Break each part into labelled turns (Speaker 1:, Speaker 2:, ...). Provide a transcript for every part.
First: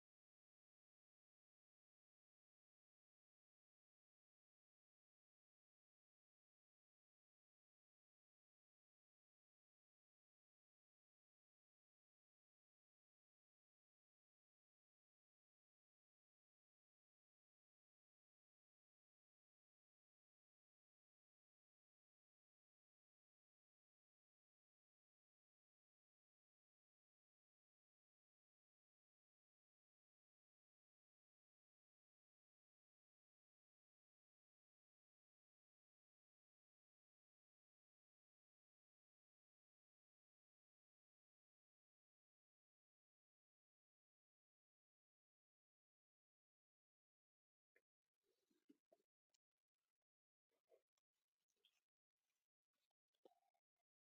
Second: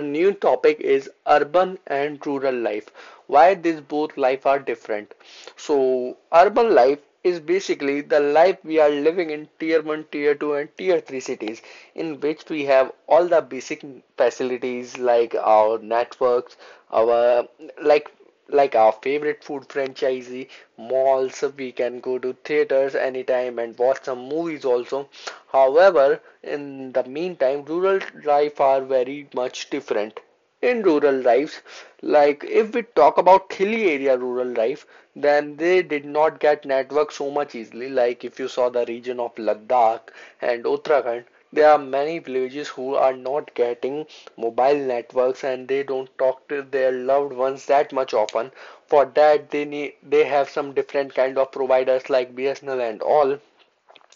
Speaker 1: new topic is urban and rural life. Why these both life are different. So, urban life is basically the life we are living in tier 1, tier 2 and tier 3 cities in which we have all the basic facilities like our networks, our like like our favorite food franchisee malls. We can go to theaters anytime and watch some movies also. However, in the meantime, rural life are very much different in rural lives. Like if we talk about hilly area rural life, then they did not get network so much easily. Like if you saw the region of Ladakh and Uttarakhand, there are many villages who are not getting mobile networks and they don't talk to their loved ones that much often. For that, they have some different kind of providers like BSNL and all.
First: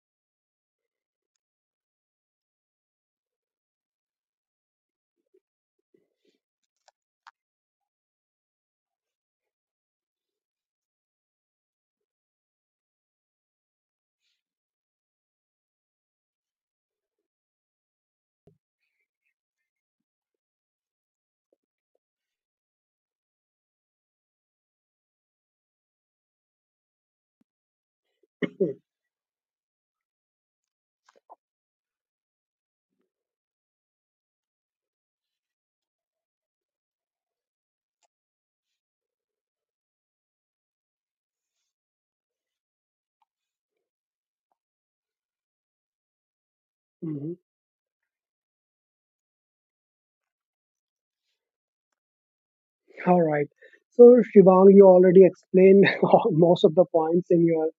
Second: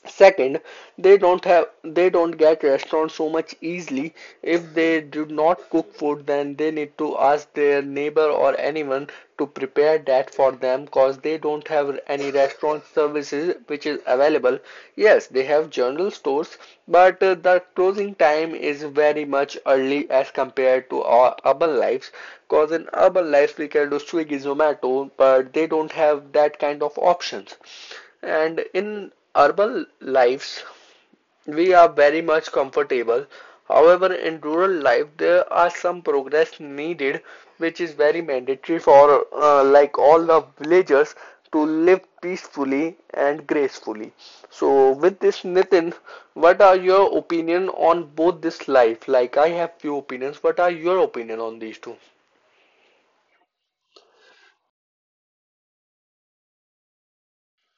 Speaker 1: Second, they don't get restaurants so much easily. If they do not cook food, then they need to ask their neighbor or anyone to prepare that for them because they don't have any restaurant services which is available. Yes, they have general stores, but the closing time is very much early as compared to our urban lives. Because in urban lives we can do Swiggy, Zomato, but they don't have that kind of options. And in urban lives, we are very much comfortable. However, in rural life, there are some progress needed, which is very mandatory for like all the villagers to live peacefully and gracefully. So, with this, Nitin, what are your
Speaker 2: Mhm.
Speaker 1: opinion on both this life? Like, I have few opinions. What are your opinion on these two?
Speaker 2: All right. So, Shivang, you already explained most of the points in your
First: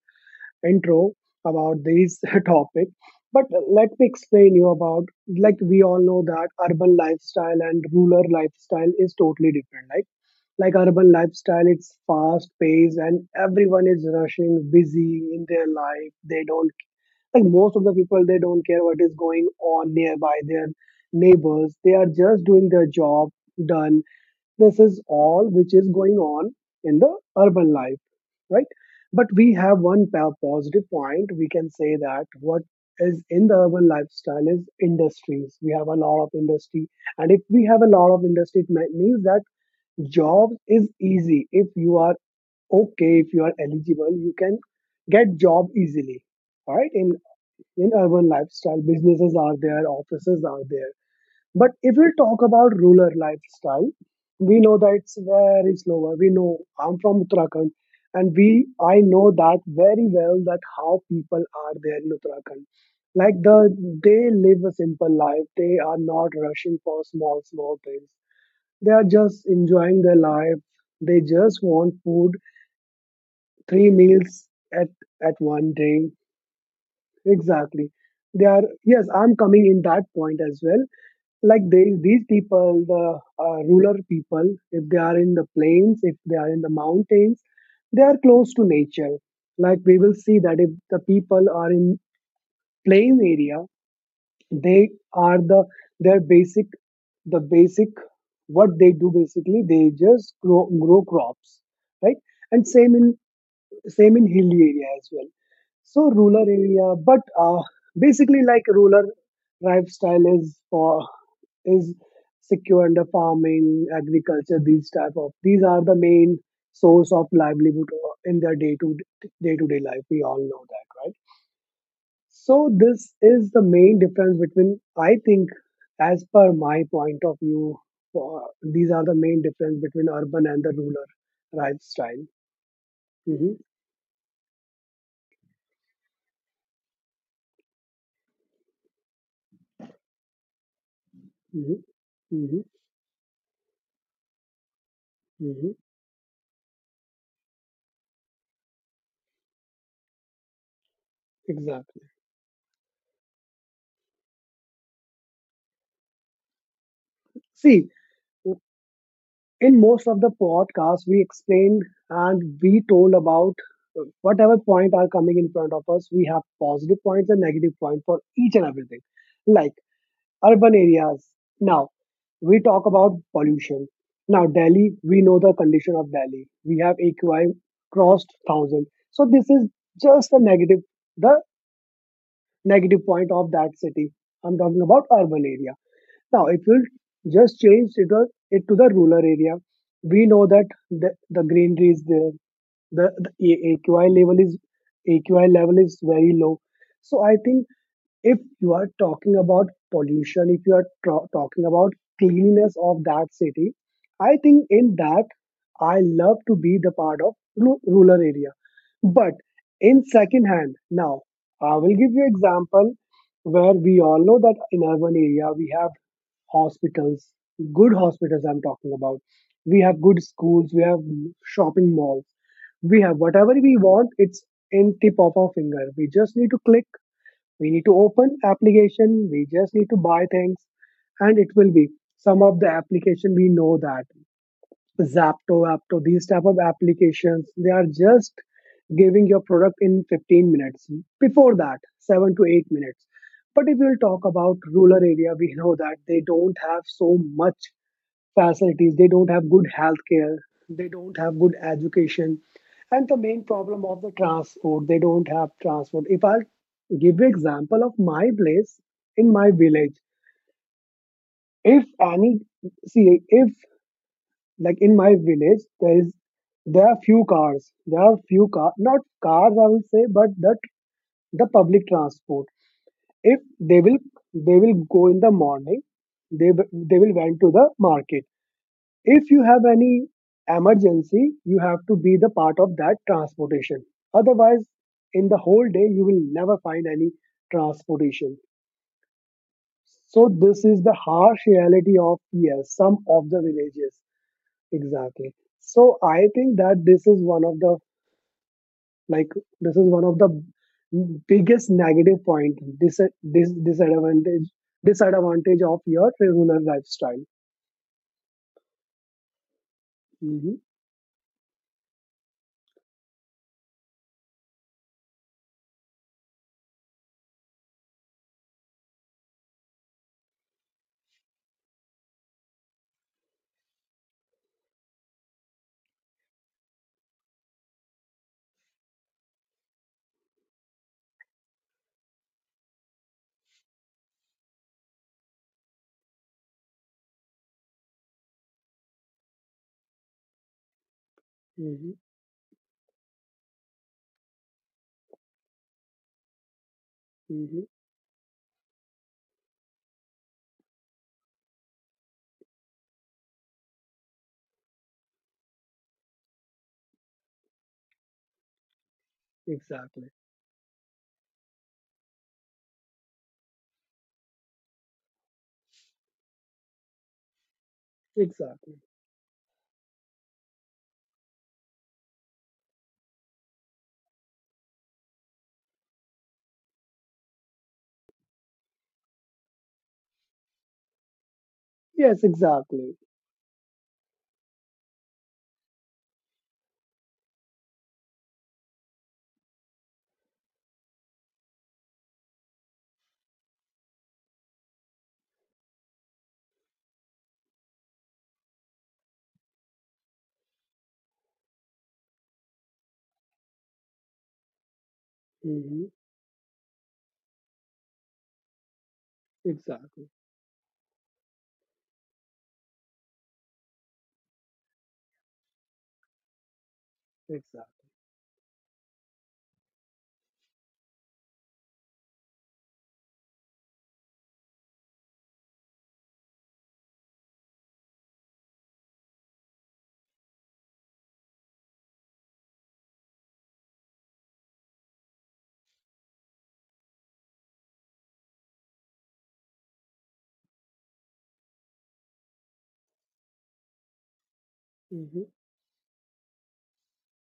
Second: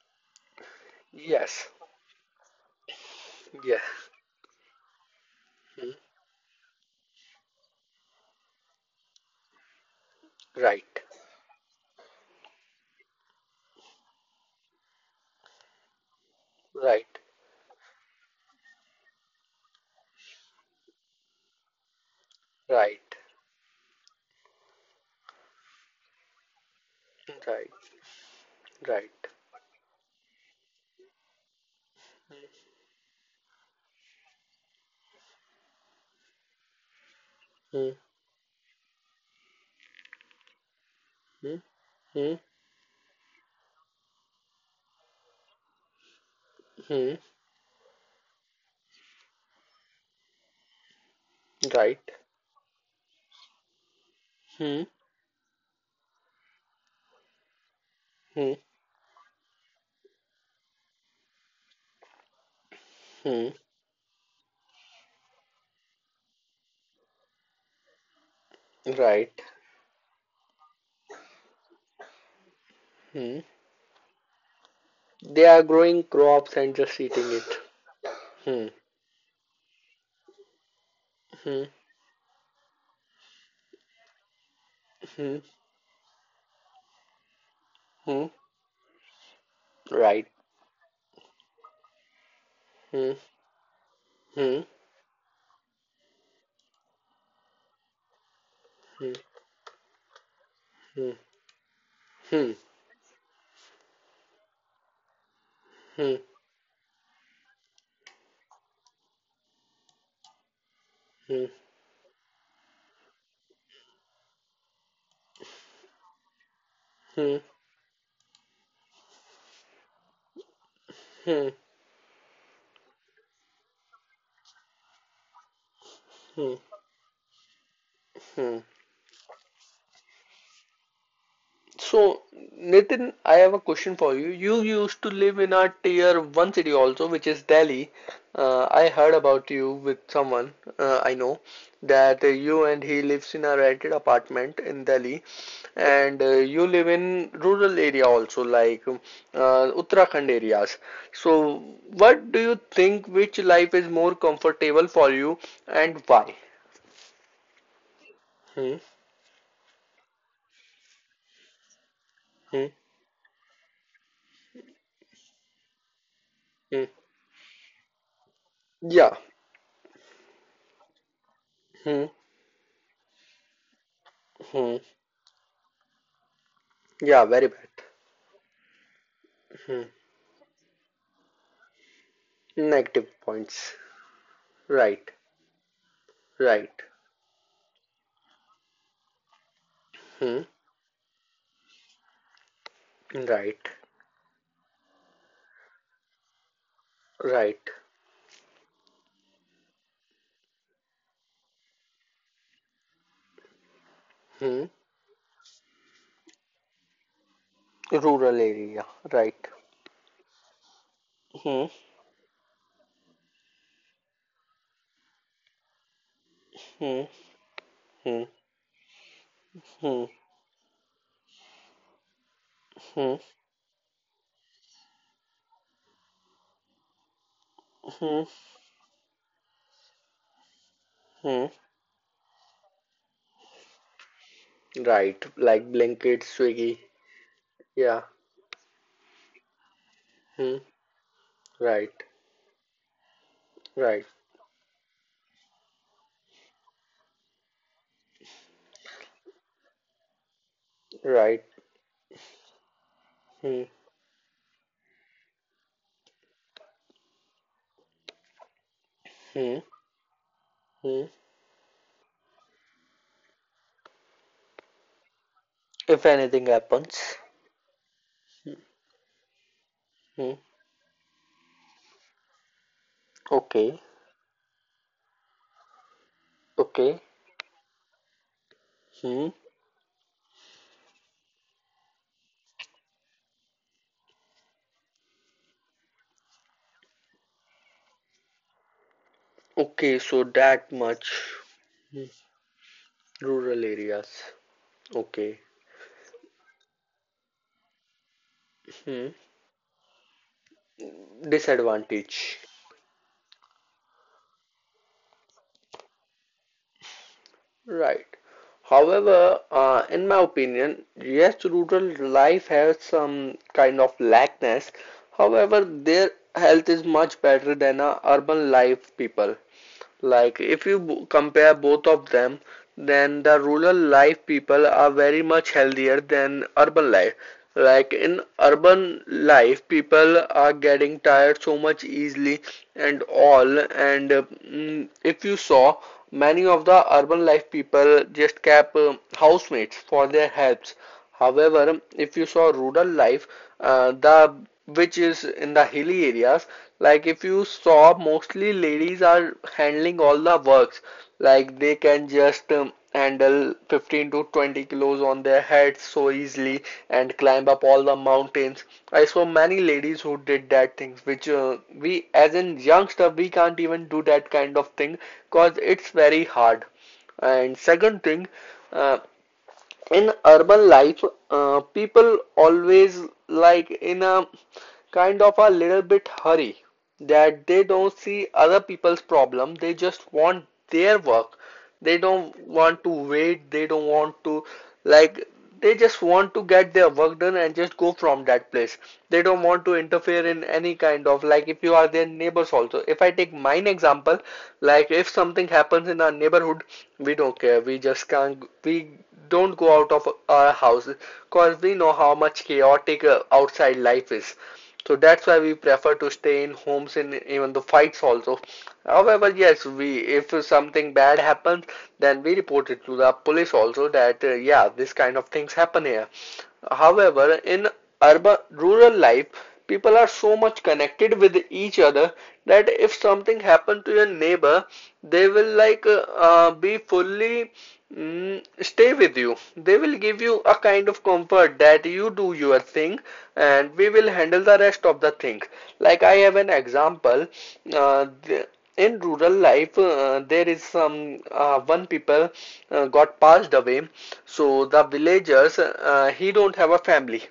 Speaker 2: intro
Speaker 1: Yes.
Speaker 2: about this topic. But
Speaker 1: Yes.
Speaker 2: let me explain you about, like we
Speaker 1: Hmm.
Speaker 2: all know that urban lifestyle and rural lifestyle is totally different. Like
Speaker 1: Right.
Speaker 2: urban lifestyle, it's fast paced and everyone is rushing, busy in their life. They don't,
Speaker 1: Right.
Speaker 2: Like most of the people, they don't care what is going on nearby their neighbors. They are just doing their
Speaker 1: Right.
Speaker 2: job done. This is all which is going on in the
Speaker 1: Right.
Speaker 2: urban life, right?
Speaker 1: Right.
Speaker 2: But we have one positive point. We can say that what is in the urban lifestyle is industries. We have a lot of industry, and if we have
Speaker 1: Hmm.
Speaker 2: a lot of industry, it means that job is easy.
Speaker 1: Hmm,
Speaker 2: If you are
Speaker 1: hmm,
Speaker 2: okay, if you are eligible, you can get job easily. All right, in
Speaker 1: hmm.
Speaker 2: in urban lifestyle, businesses are there, offices are there. But if we
Speaker 1: Right.
Speaker 2: talk about rural lifestyle, we know
Speaker 1: Hmm,
Speaker 2: that it's very slower. We know I'm from Uttarakhand, and
Speaker 1: hmm,
Speaker 2: we I know that very well that how people are there in Uttarakhand. Like
Speaker 1: hmm.
Speaker 2: the they live a simple life. They are not rushing for small small things. They are
Speaker 1: Right.
Speaker 2: just enjoying their life. They just want food,
Speaker 1: Hmm.
Speaker 2: three meals at at
Speaker 1: They are
Speaker 2: one
Speaker 1: growing
Speaker 2: day.
Speaker 1: crops and just eating it.
Speaker 2: Exactly. They are,
Speaker 1: Hmm,
Speaker 2: yes, I'm coming in that point as well. Like
Speaker 1: hmm,
Speaker 2: they, these people, the rural people, if they are in
Speaker 1: hmm,
Speaker 2: the plains, if they are in the mountains, they are
Speaker 1: hmm.
Speaker 2: close to nature. Like we will
Speaker 1: Right.
Speaker 2: see that if the people are in
Speaker 1: Hmm,
Speaker 2: plain area,
Speaker 1: hmm,
Speaker 2: they are the their basic, the basic what they do
Speaker 1: hmm,
Speaker 2: basically, they just grow
Speaker 1: hmm,
Speaker 2: crops, right?
Speaker 1: hmm,
Speaker 2: And same in hilly area as well, so rural area. But Basically, like rural lifestyle is for
Speaker 1: hmm,
Speaker 2: is secure under farming agriculture. These type of These are the main source of
Speaker 1: hmm,
Speaker 2: livelihood, in their day to day life. We all know that, right?
Speaker 1: hmm,
Speaker 2: So this is the main difference, between I think, as per
Speaker 1: hmm,
Speaker 2: my point of view,
Speaker 1: hmm.
Speaker 2: these are the main difference between urban and the rural lifestyle.
Speaker 1: So, Nitin, I
Speaker 2: Hmm
Speaker 1: have a question for you. You used to live in a tier one city also, which is Delhi. I heard about you with someone I know
Speaker 2: hmm
Speaker 1: that
Speaker 2: hmm
Speaker 1: you and he lives in a rented apartment in Delhi,
Speaker 2: hmm
Speaker 1: and you live in rural area also, like Uttarakhand areas. So,
Speaker 2: Exactly.
Speaker 1: what do you think? Which life is more comfortable for you, and why?
Speaker 2: See,
Speaker 1: Hmm,
Speaker 2: in most of the podcasts, we explained and
Speaker 1: hmm,
Speaker 2: we told about, whatever point are coming in front of us. We have
Speaker 1: hmm.
Speaker 2: positive points and negative points for each and everything,
Speaker 1: Yeah.
Speaker 2: like urban areas. Now,
Speaker 1: Hmm,
Speaker 2: we talk about pollution. Now,
Speaker 1: hmm.
Speaker 2: Delhi, we know the condition of Delhi. We have
Speaker 1: Yeah,
Speaker 2: AQI
Speaker 1: very bad.
Speaker 2: crossed 1,000. So this is
Speaker 1: Hmm.
Speaker 2: just the negative
Speaker 1: Negative
Speaker 2: point of that
Speaker 1: points.
Speaker 2: city. I'm talking about
Speaker 1: Right,
Speaker 2: urban area. Now, if
Speaker 1: right,
Speaker 2: you just change it to the rural area, we know
Speaker 1: hmm,
Speaker 2: that the greenery is there, the
Speaker 1: right,
Speaker 2: AQI level is AQI level is very low. So I think
Speaker 1: right,
Speaker 2: if you are talking about pollution, if you are talking about cleanliness of that city, I think
Speaker 1: hmm.
Speaker 2: in that I love to be the part of rural
Speaker 1: Rural
Speaker 2: area.
Speaker 1: area,
Speaker 2: But
Speaker 1: right.
Speaker 2: in second hand, now
Speaker 1: Hmm,
Speaker 2: I will give you example where we all know that in urban area we have
Speaker 1: hmm,
Speaker 2: hospitals, good
Speaker 1: hmm,
Speaker 2: hospitals. I'm talking about. We have
Speaker 1: hmm,
Speaker 2: good schools. We have shopping malls. We have
Speaker 1: hmm,
Speaker 2: whatever we want. It's in tip of our finger. We just need to click We need to
Speaker 1: hmm,
Speaker 2: open application. We just need to buy things, and it
Speaker 1: hmm.
Speaker 2: will be, some of the application we know that,
Speaker 1: Right,
Speaker 2: Zapto,
Speaker 1: like
Speaker 2: Apto,
Speaker 1: blanket,
Speaker 2: these type of
Speaker 1: Swiggy.
Speaker 2: applications, they are
Speaker 1: Yeah,
Speaker 2: just giving your product in 15
Speaker 1: hmm,
Speaker 2: minutes. Before that,
Speaker 1: right,
Speaker 2: 7 to 8 minutes. But if we'll
Speaker 1: right,
Speaker 2: talk about rural area, we know that they don't have so much facilities, they don't have good healthcare, they don't have
Speaker 1: right,
Speaker 2: good education. And the main
Speaker 1: hmm,
Speaker 2: problem of the transport, they don't have transport. If I give you example of my place in my
Speaker 1: hmm,
Speaker 2: village,
Speaker 1: hmm.
Speaker 2: if any, see, if like in my village, there
Speaker 1: If
Speaker 2: is
Speaker 1: anything
Speaker 2: there are
Speaker 1: happens,
Speaker 2: few cars, there are few car, not cars I will say, but
Speaker 1: hmm,
Speaker 2: that the public transport. If they
Speaker 1: okay,
Speaker 2: will they will go in the morning, they
Speaker 1: okay,
Speaker 2: will went to the market.
Speaker 1: hmm,
Speaker 2: If you have any emergency, you have to be the part of that transportation. Otherwise, in the whole day, you will never find any transportation.
Speaker 1: okay, so
Speaker 2: So this
Speaker 1: that
Speaker 2: is the
Speaker 1: much
Speaker 2: harsh reality of, yes, some of the
Speaker 1: rural
Speaker 2: villages,
Speaker 1: areas,
Speaker 2: exactly.
Speaker 1: okay,
Speaker 2: So I think that this is one of the,
Speaker 1: hmm,
Speaker 2: like this is one of the biggest negative
Speaker 1: disadvantage.
Speaker 2: point disadvantage, disadvantage of your rural lifestyle.
Speaker 1: Right. However, in my
Speaker 2: Hmm
Speaker 1: opinion, yes, rural life has some kind of lackness. However, their health is much better than a urban life people. Like, if you compare both of them, then the rural life people are very much healthier than urban life. Like, in urban life, people are getting tired so much easily and all. And if you saw, many of the urban life people just kept housemates for their helps. However,
Speaker 2: hmm
Speaker 1: if you saw rural life, the which is in the hilly areas, like if you
Speaker 2: hmm
Speaker 1: saw mostly ladies are handling all the works, like they can just handle 15 to 20 kilos on their heads so easily and climb up all the mountains. I saw many ladies
Speaker 2: Exactly.
Speaker 1: who did that things, which we as in youngster we can't even do that kind of thing because it's very hard. And second thing,
Speaker 2: Exactly.
Speaker 1: uh, in urban life, people always like in a kind of a little bit hurry that they don't see other people's problem. They just want their work. They
Speaker 2: Yes,
Speaker 1: don't want
Speaker 2: exactly.
Speaker 1: to wait. They don't want to like they just want to get their work done and just go from that place. They don't want to interfere in any kind of, like if you are their neighbors also. If I take mine example, like if something happens in our neighborhood, we don't care. We just can't we don't go out of our house because we know how much chaotic outside life is. So that's why we
Speaker 2: hmm
Speaker 1: prefer to stay in homes in even the fights also. However, yes, we
Speaker 2: Exactly.
Speaker 1: if something bad happens, then we report it to the police also that yeah, this kind of things happen here. However, in
Speaker 2: Exactly.
Speaker 1: urban rural life, people are so much connected with each other that if something happened to your neighbor, they will stay with you. They will give you a kind of comfort that you do your thing and we will handle the rest of the thing. Like I have an example. Uh, the, in rural life, there is some one people got passed away. So the
Speaker 2: hmm
Speaker 1: villagers, he don't have a family.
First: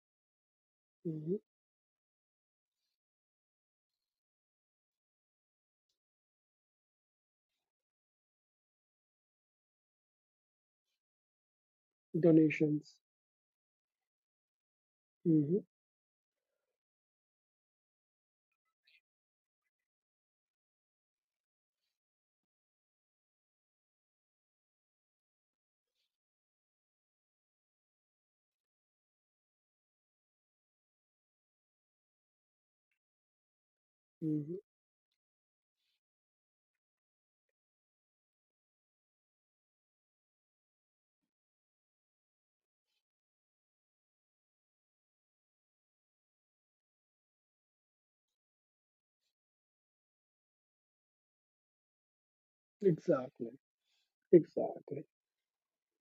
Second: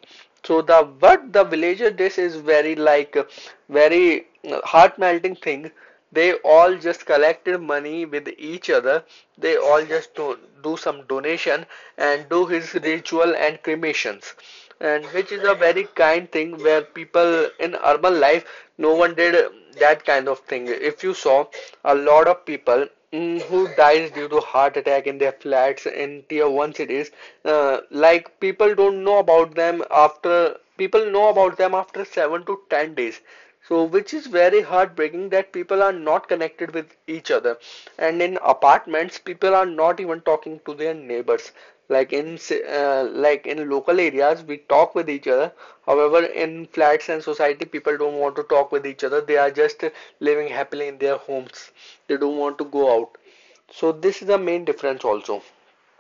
Speaker 1: So the what
Speaker 2: hmm
Speaker 1: the villager does is very very heart melting thing. They all just collected money with each other. They all just do some donation and do his
Speaker 2: Donations.
Speaker 1: ritual and cremations. And which is a
Speaker 2: Hmm
Speaker 1: very kind thing where people in urban life, no one did that kind of thing. If you saw a lot of people who dies due to heart attack in their flats in tier 1 cities, like people don't know about them after people know about them after 7 to 10 days. So, which is very
Speaker 2: hmm
Speaker 1: heartbreaking that people are not connected with each other. And in apartments, people are not even talking to their neighbors. Like in like in local areas, we talk with each other. However, in flats and society, people don't want to talk with each other. They are just living happily in their homes. They don't want to go out.
Speaker 2: Exactly.
Speaker 1: So this is the main difference
Speaker 2: Exactly.
Speaker 1: also.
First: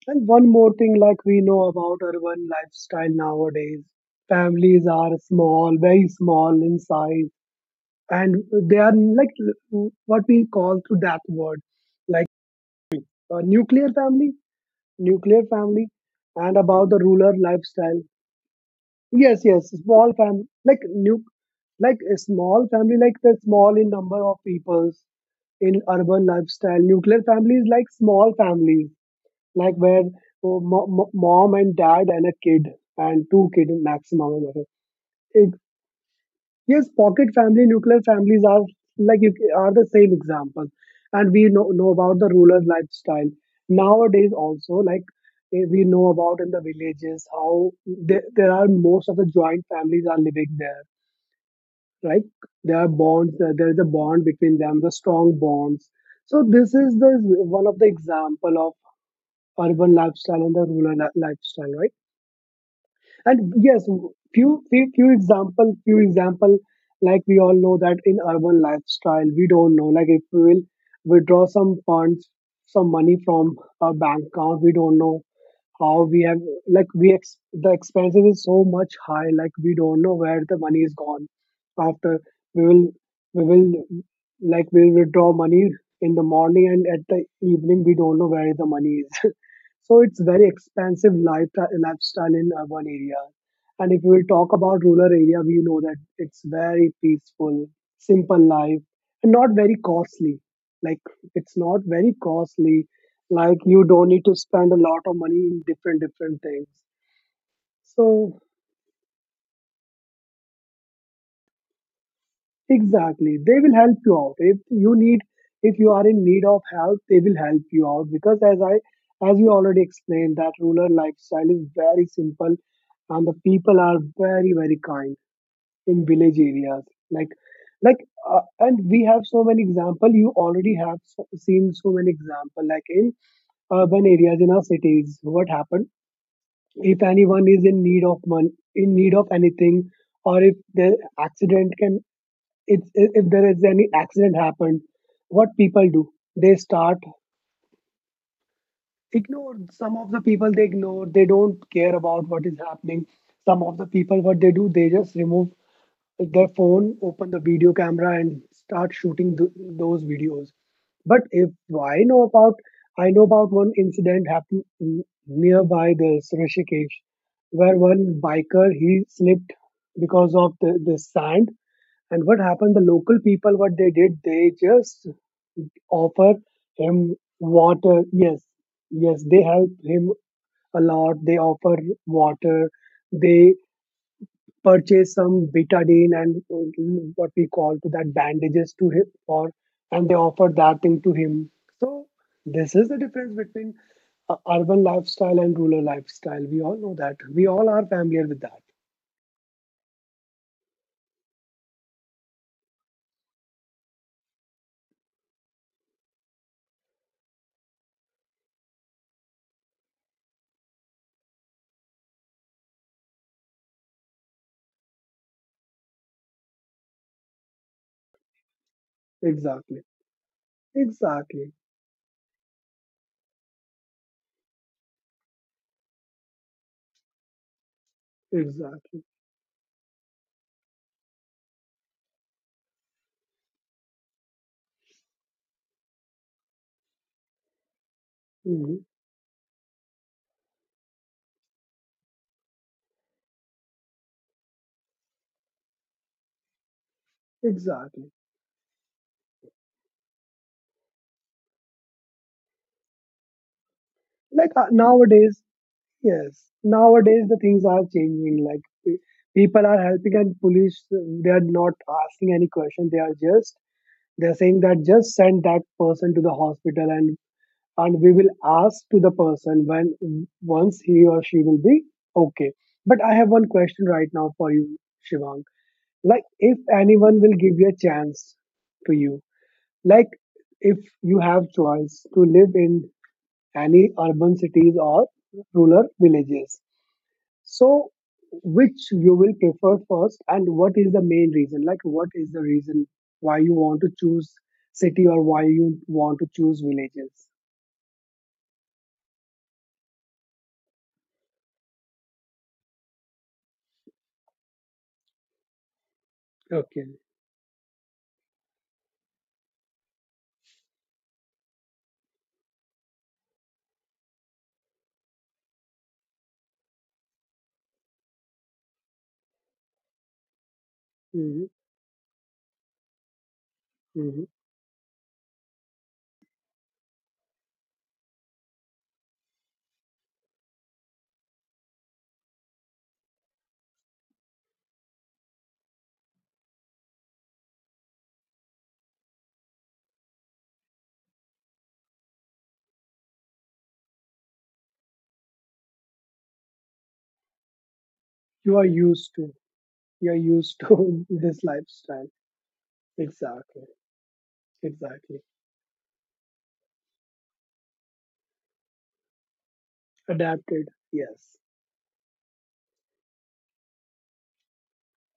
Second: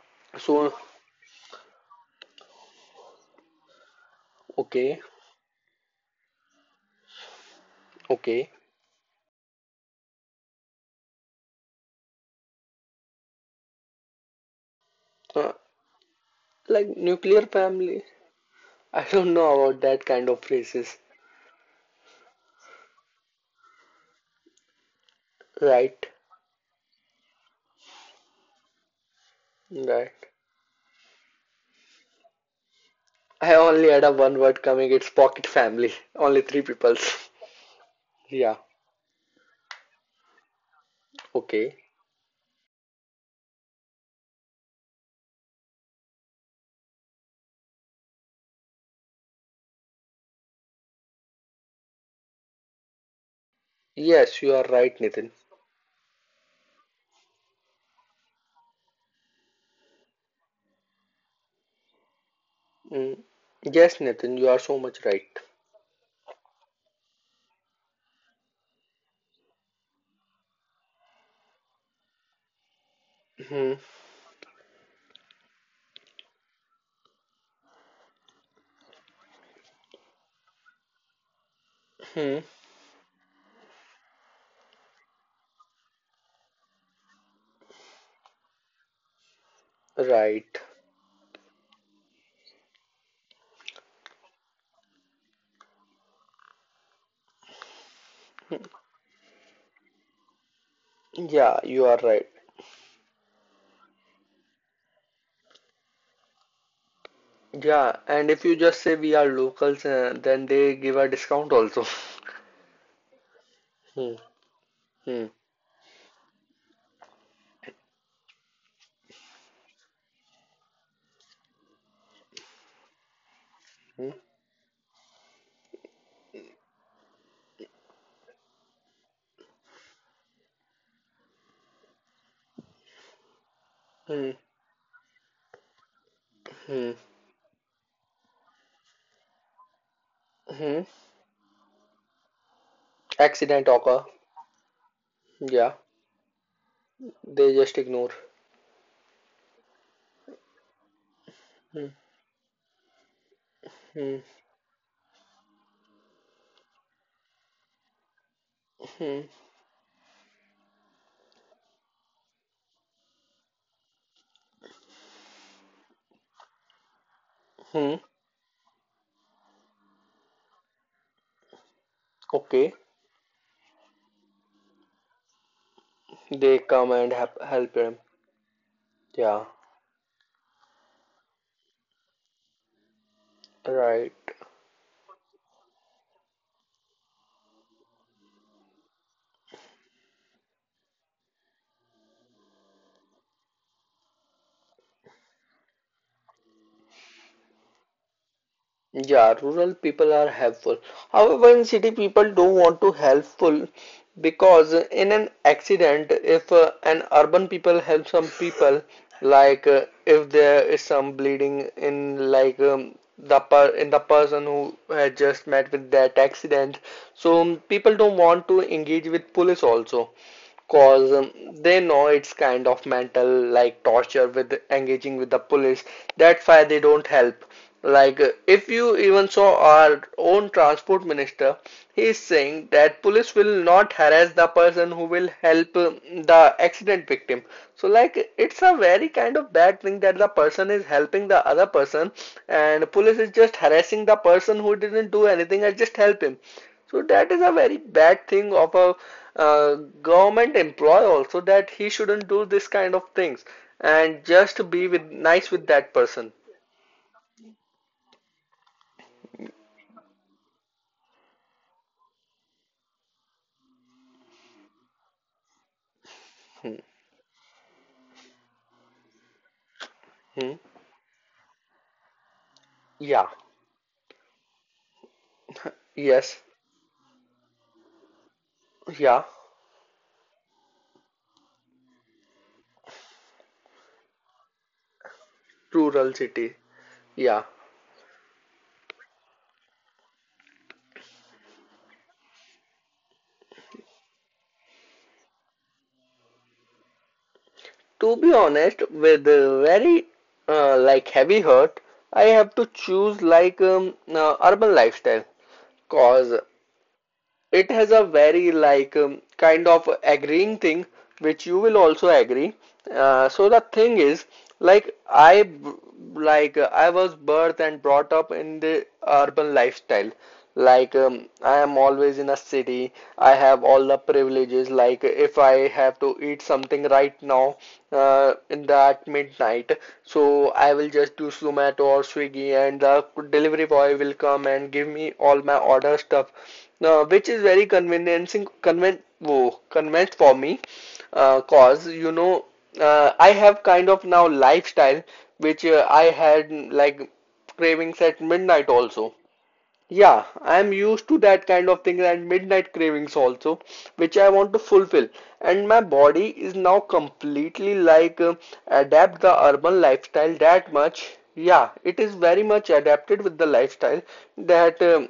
Speaker 2: And one more
Speaker 1: So
Speaker 2: thing, like we know about urban lifestyle nowadays, families
Speaker 1: okay,
Speaker 2: are small, very small in size, and
Speaker 1: okay.
Speaker 2: they are like, what we call through that word, like a nuclear
Speaker 1: Uh,
Speaker 2: family, and about
Speaker 1: like
Speaker 2: the rural
Speaker 1: nuclear
Speaker 2: lifestyle.
Speaker 1: family, I don't
Speaker 2: Yes,
Speaker 1: know
Speaker 2: yes,
Speaker 1: about that
Speaker 2: small
Speaker 1: kind of
Speaker 2: family,
Speaker 1: phrases,
Speaker 2: like a small family, like the small in number of peoples in
Speaker 1: right?
Speaker 2: urban lifestyle. Nuclear families like small families, like where,
Speaker 1: Right.
Speaker 2: oh, mom and dad and a kid and two
Speaker 1: I
Speaker 2: kids
Speaker 1: only had a one
Speaker 2: maximum.
Speaker 1: word coming. It's pocket family. Only three
Speaker 2: Yes,
Speaker 1: peoples.
Speaker 2: pocket family, nuclear families
Speaker 1: Yeah.
Speaker 2: are like you are the same example, and we
Speaker 1: Okay.
Speaker 2: know about the rural lifestyle nowadays also. Like, we know about in the villages how there are most of the joint families are living there. Right, there are bonds. There is a bond
Speaker 1: Yes, you
Speaker 2: between
Speaker 1: are
Speaker 2: them, the
Speaker 1: right, Nitin.
Speaker 2: strong bonds. So this is the one of the example of urban lifestyle and the rural lifestyle, right?
Speaker 1: Mm.
Speaker 2: And yes,
Speaker 1: Yes, Nitin, you are so much right.
Speaker 2: few example, like we all know that in urban lifestyle, we don't know. Like if we will withdraw some funds, some money from
Speaker 1: Hmm.
Speaker 2: a bank account, we don't know how we have, like we the expenses is so much high. Like we don't know where the money is gone. After
Speaker 1: Hmm.
Speaker 2: we will we will like we'll withdraw money in the morning and at the evening we don't know where the money is. So it's very
Speaker 1: Right.
Speaker 2: expensive lifestyle in urban area. And if we'll talk about rural area, we know that it's very peaceful, simple life, and not very costly. Like it's
Speaker 1: Yeah,
Speaker 2: not
Speaker 1: you are
Speaker 2: very
Speaker 1: right.
Speaker 2: costly. Like you don't need to spend a lot of money in different different things.
Speaker 1: Yeah, and
Speaker 2: So,
Speaker 1: if you just say we are locals, then they give a discount also.
Speaker 2: exactly. They will help you
Speaker 1: Hmm.
Speaker 2: out. If you need,
Speaker 1: Hmm.
Speaker 2: if you are in need of help, they will help you out because as I, as you already explained, that rural lifestyle is very simple and the people are
Speaker 1: Hmm.
Speaker 2: very, very kind in village areas. Like, like, and we have so many example. You already have so, seen so many example, like in urban
Speaker 1: Hmm.
Speaker 2: areas in our cities. What happened?
Speaker 1: Hmm.
Speaker 2: If anyone is in need of money, in need of anything, or if the
Speaker 1: Hmm.
Speaker 2: accident can it's if there is
Speaker 1: Accident
Speaker 2: any
Speaker 1: occur.
Speaker 2: accident happened, what
Speaker 1: Yeah,
Speaker 2: people do, they start
Speaker 1: they just ignore.
Speaker 2: ignore, some of the people they ignore, they don't
Speaker 1: Hmm.
Speaker 2: care about what is happening. Some of the people
Speaker 1: Hmm.
Speaker 2: what they do, they just remove the phone, open the video camera, and start
Speaker 1: Hmm.
Speaker 2: shooting those videos. But if I know about, I know about one incident happened nearby this Rishikesh, where
Speaker 1: Hmm.
Speaker 2: one biker he slipped because of the sand. And what
Speaker 1: Okay.
Speaker 2: happened? The local people, what they did, they just offer
Speaker 1: They come
Speaker 2: him
Speaker 1: and help, help him.
Speaker 2: water. Yes, yes, they
Speaker 1: Yeah,
Speaker 2: help him a lot. They offer water. They
Speaker 1: right.
Speaker 2: purchase some betadine and, what we call to that, bandages to him, or and they offer that thing to him. So this is the difference between, urban lifestyle and rural lifestyle. We all know that, we all are familiar with that.
Speaker 1: Yeah, rural people are helpful. However, in city people don't want to helpful because in an accident, if an urban people help some people, like if there is some bleeding in the person who had just met with that accident, so people don't want to engage with police
Speaker 2: Exactly,
Speaker 1: also. Cause
Speaker 2: exactly,
Speaker 1: they know it's kind of mental like torture with engaging with the police. That's why they don't help. Like if you
Speaker 2: exactly.
Speaker 1: even saw our own transport minister, he is saying that police will not harass the person who will help the accident victim. So like it's a
Speaker 2: hmm
Speaker 1: very kind of bad thing that the person is helping the other person and police is just harassing the person who didn't do anything and just help him. So that is a very
Speaker 2: exactly.
Speaker 1: bad thing of a uh, government employee also that he shouldn't do this kind of things and
Speaker 2: Like,
Speaker 1: just be with
Speaker 2: nowadays,
Speaker 1: nice with that person.
Speaker 2: yes, nowadays the things are changing. People are helping and police, they are not asking any question. They are just, they're saying that just send that person to the
Speaker 1: Hmm.
Speaker 2: hospital, and we will ask to the person when
Speaker 1: Hmm.
Speaker 2: once he or she will be okay. But I
Speaker 1: Yeah.
Speaker 2: have one question right now for you, Shivang. Like
Speaker 1: Yes.
Speaker 2: if anyone will give you a chance to you,
Speaker 1: Yeah.
Speaker 2: like if you have choice to live in any urban cities or rural
Speaker 1: Rural
Speaker 2: villages,
Speaker 1: city. Yeah.
Speaker 2: so, which you will prefer first, and what is the main reason? Like, what is the reason why you want to choose city or why you want to choose villages?
Speaker 1: To be honest, with a very like heavy hurt, I have to choose like urban lifestyle. Cause
Speaker 2: Okay.
Speaker 1: it has a very like kind of agreeing thing, which you will also agree. So the thing is, like I I was birthed and brought up in the urban lifestyle. Like
Speaker 2: hmm
Speaker 1: I am always in a city. I have all the
Speaker 2: hmm
Speaker 1: privileges. Like if I have to eat something right now in that midnight, so I will just do Zomato or Swiggy, and the delivery boy will come and give me all my order stuff now, which is very convenient for me. Cause you know, I have kind of now lifestyle which I had like cravings at
Speaker 2: You are
Speaker 1: midnight
Speaker 2: used
Speaker 1: also.
Speaker 2: to, you are
Speaker 1: Yeah,
Speaker 2: used
Speaker 1: I'm
Speaker 2: to
Speaker 1: used to
Speaker 2: this
Speaker 1: that kind of thing
Speaker 2: lifestyle.
Speaker 1: and midnight cravings also,
Speaker 2: Exactly.
Speaker 1: which I want to fulfill.
Speaker 2: Exactly.
Speaker 1: And my body is now completely adapt the urban lifestyle
Speaker 2: Adapted.
Speaker 1: that much.
Speaker 2: Yes.
Speaker 1: Yeah, it is very much adapted with the lifestyle that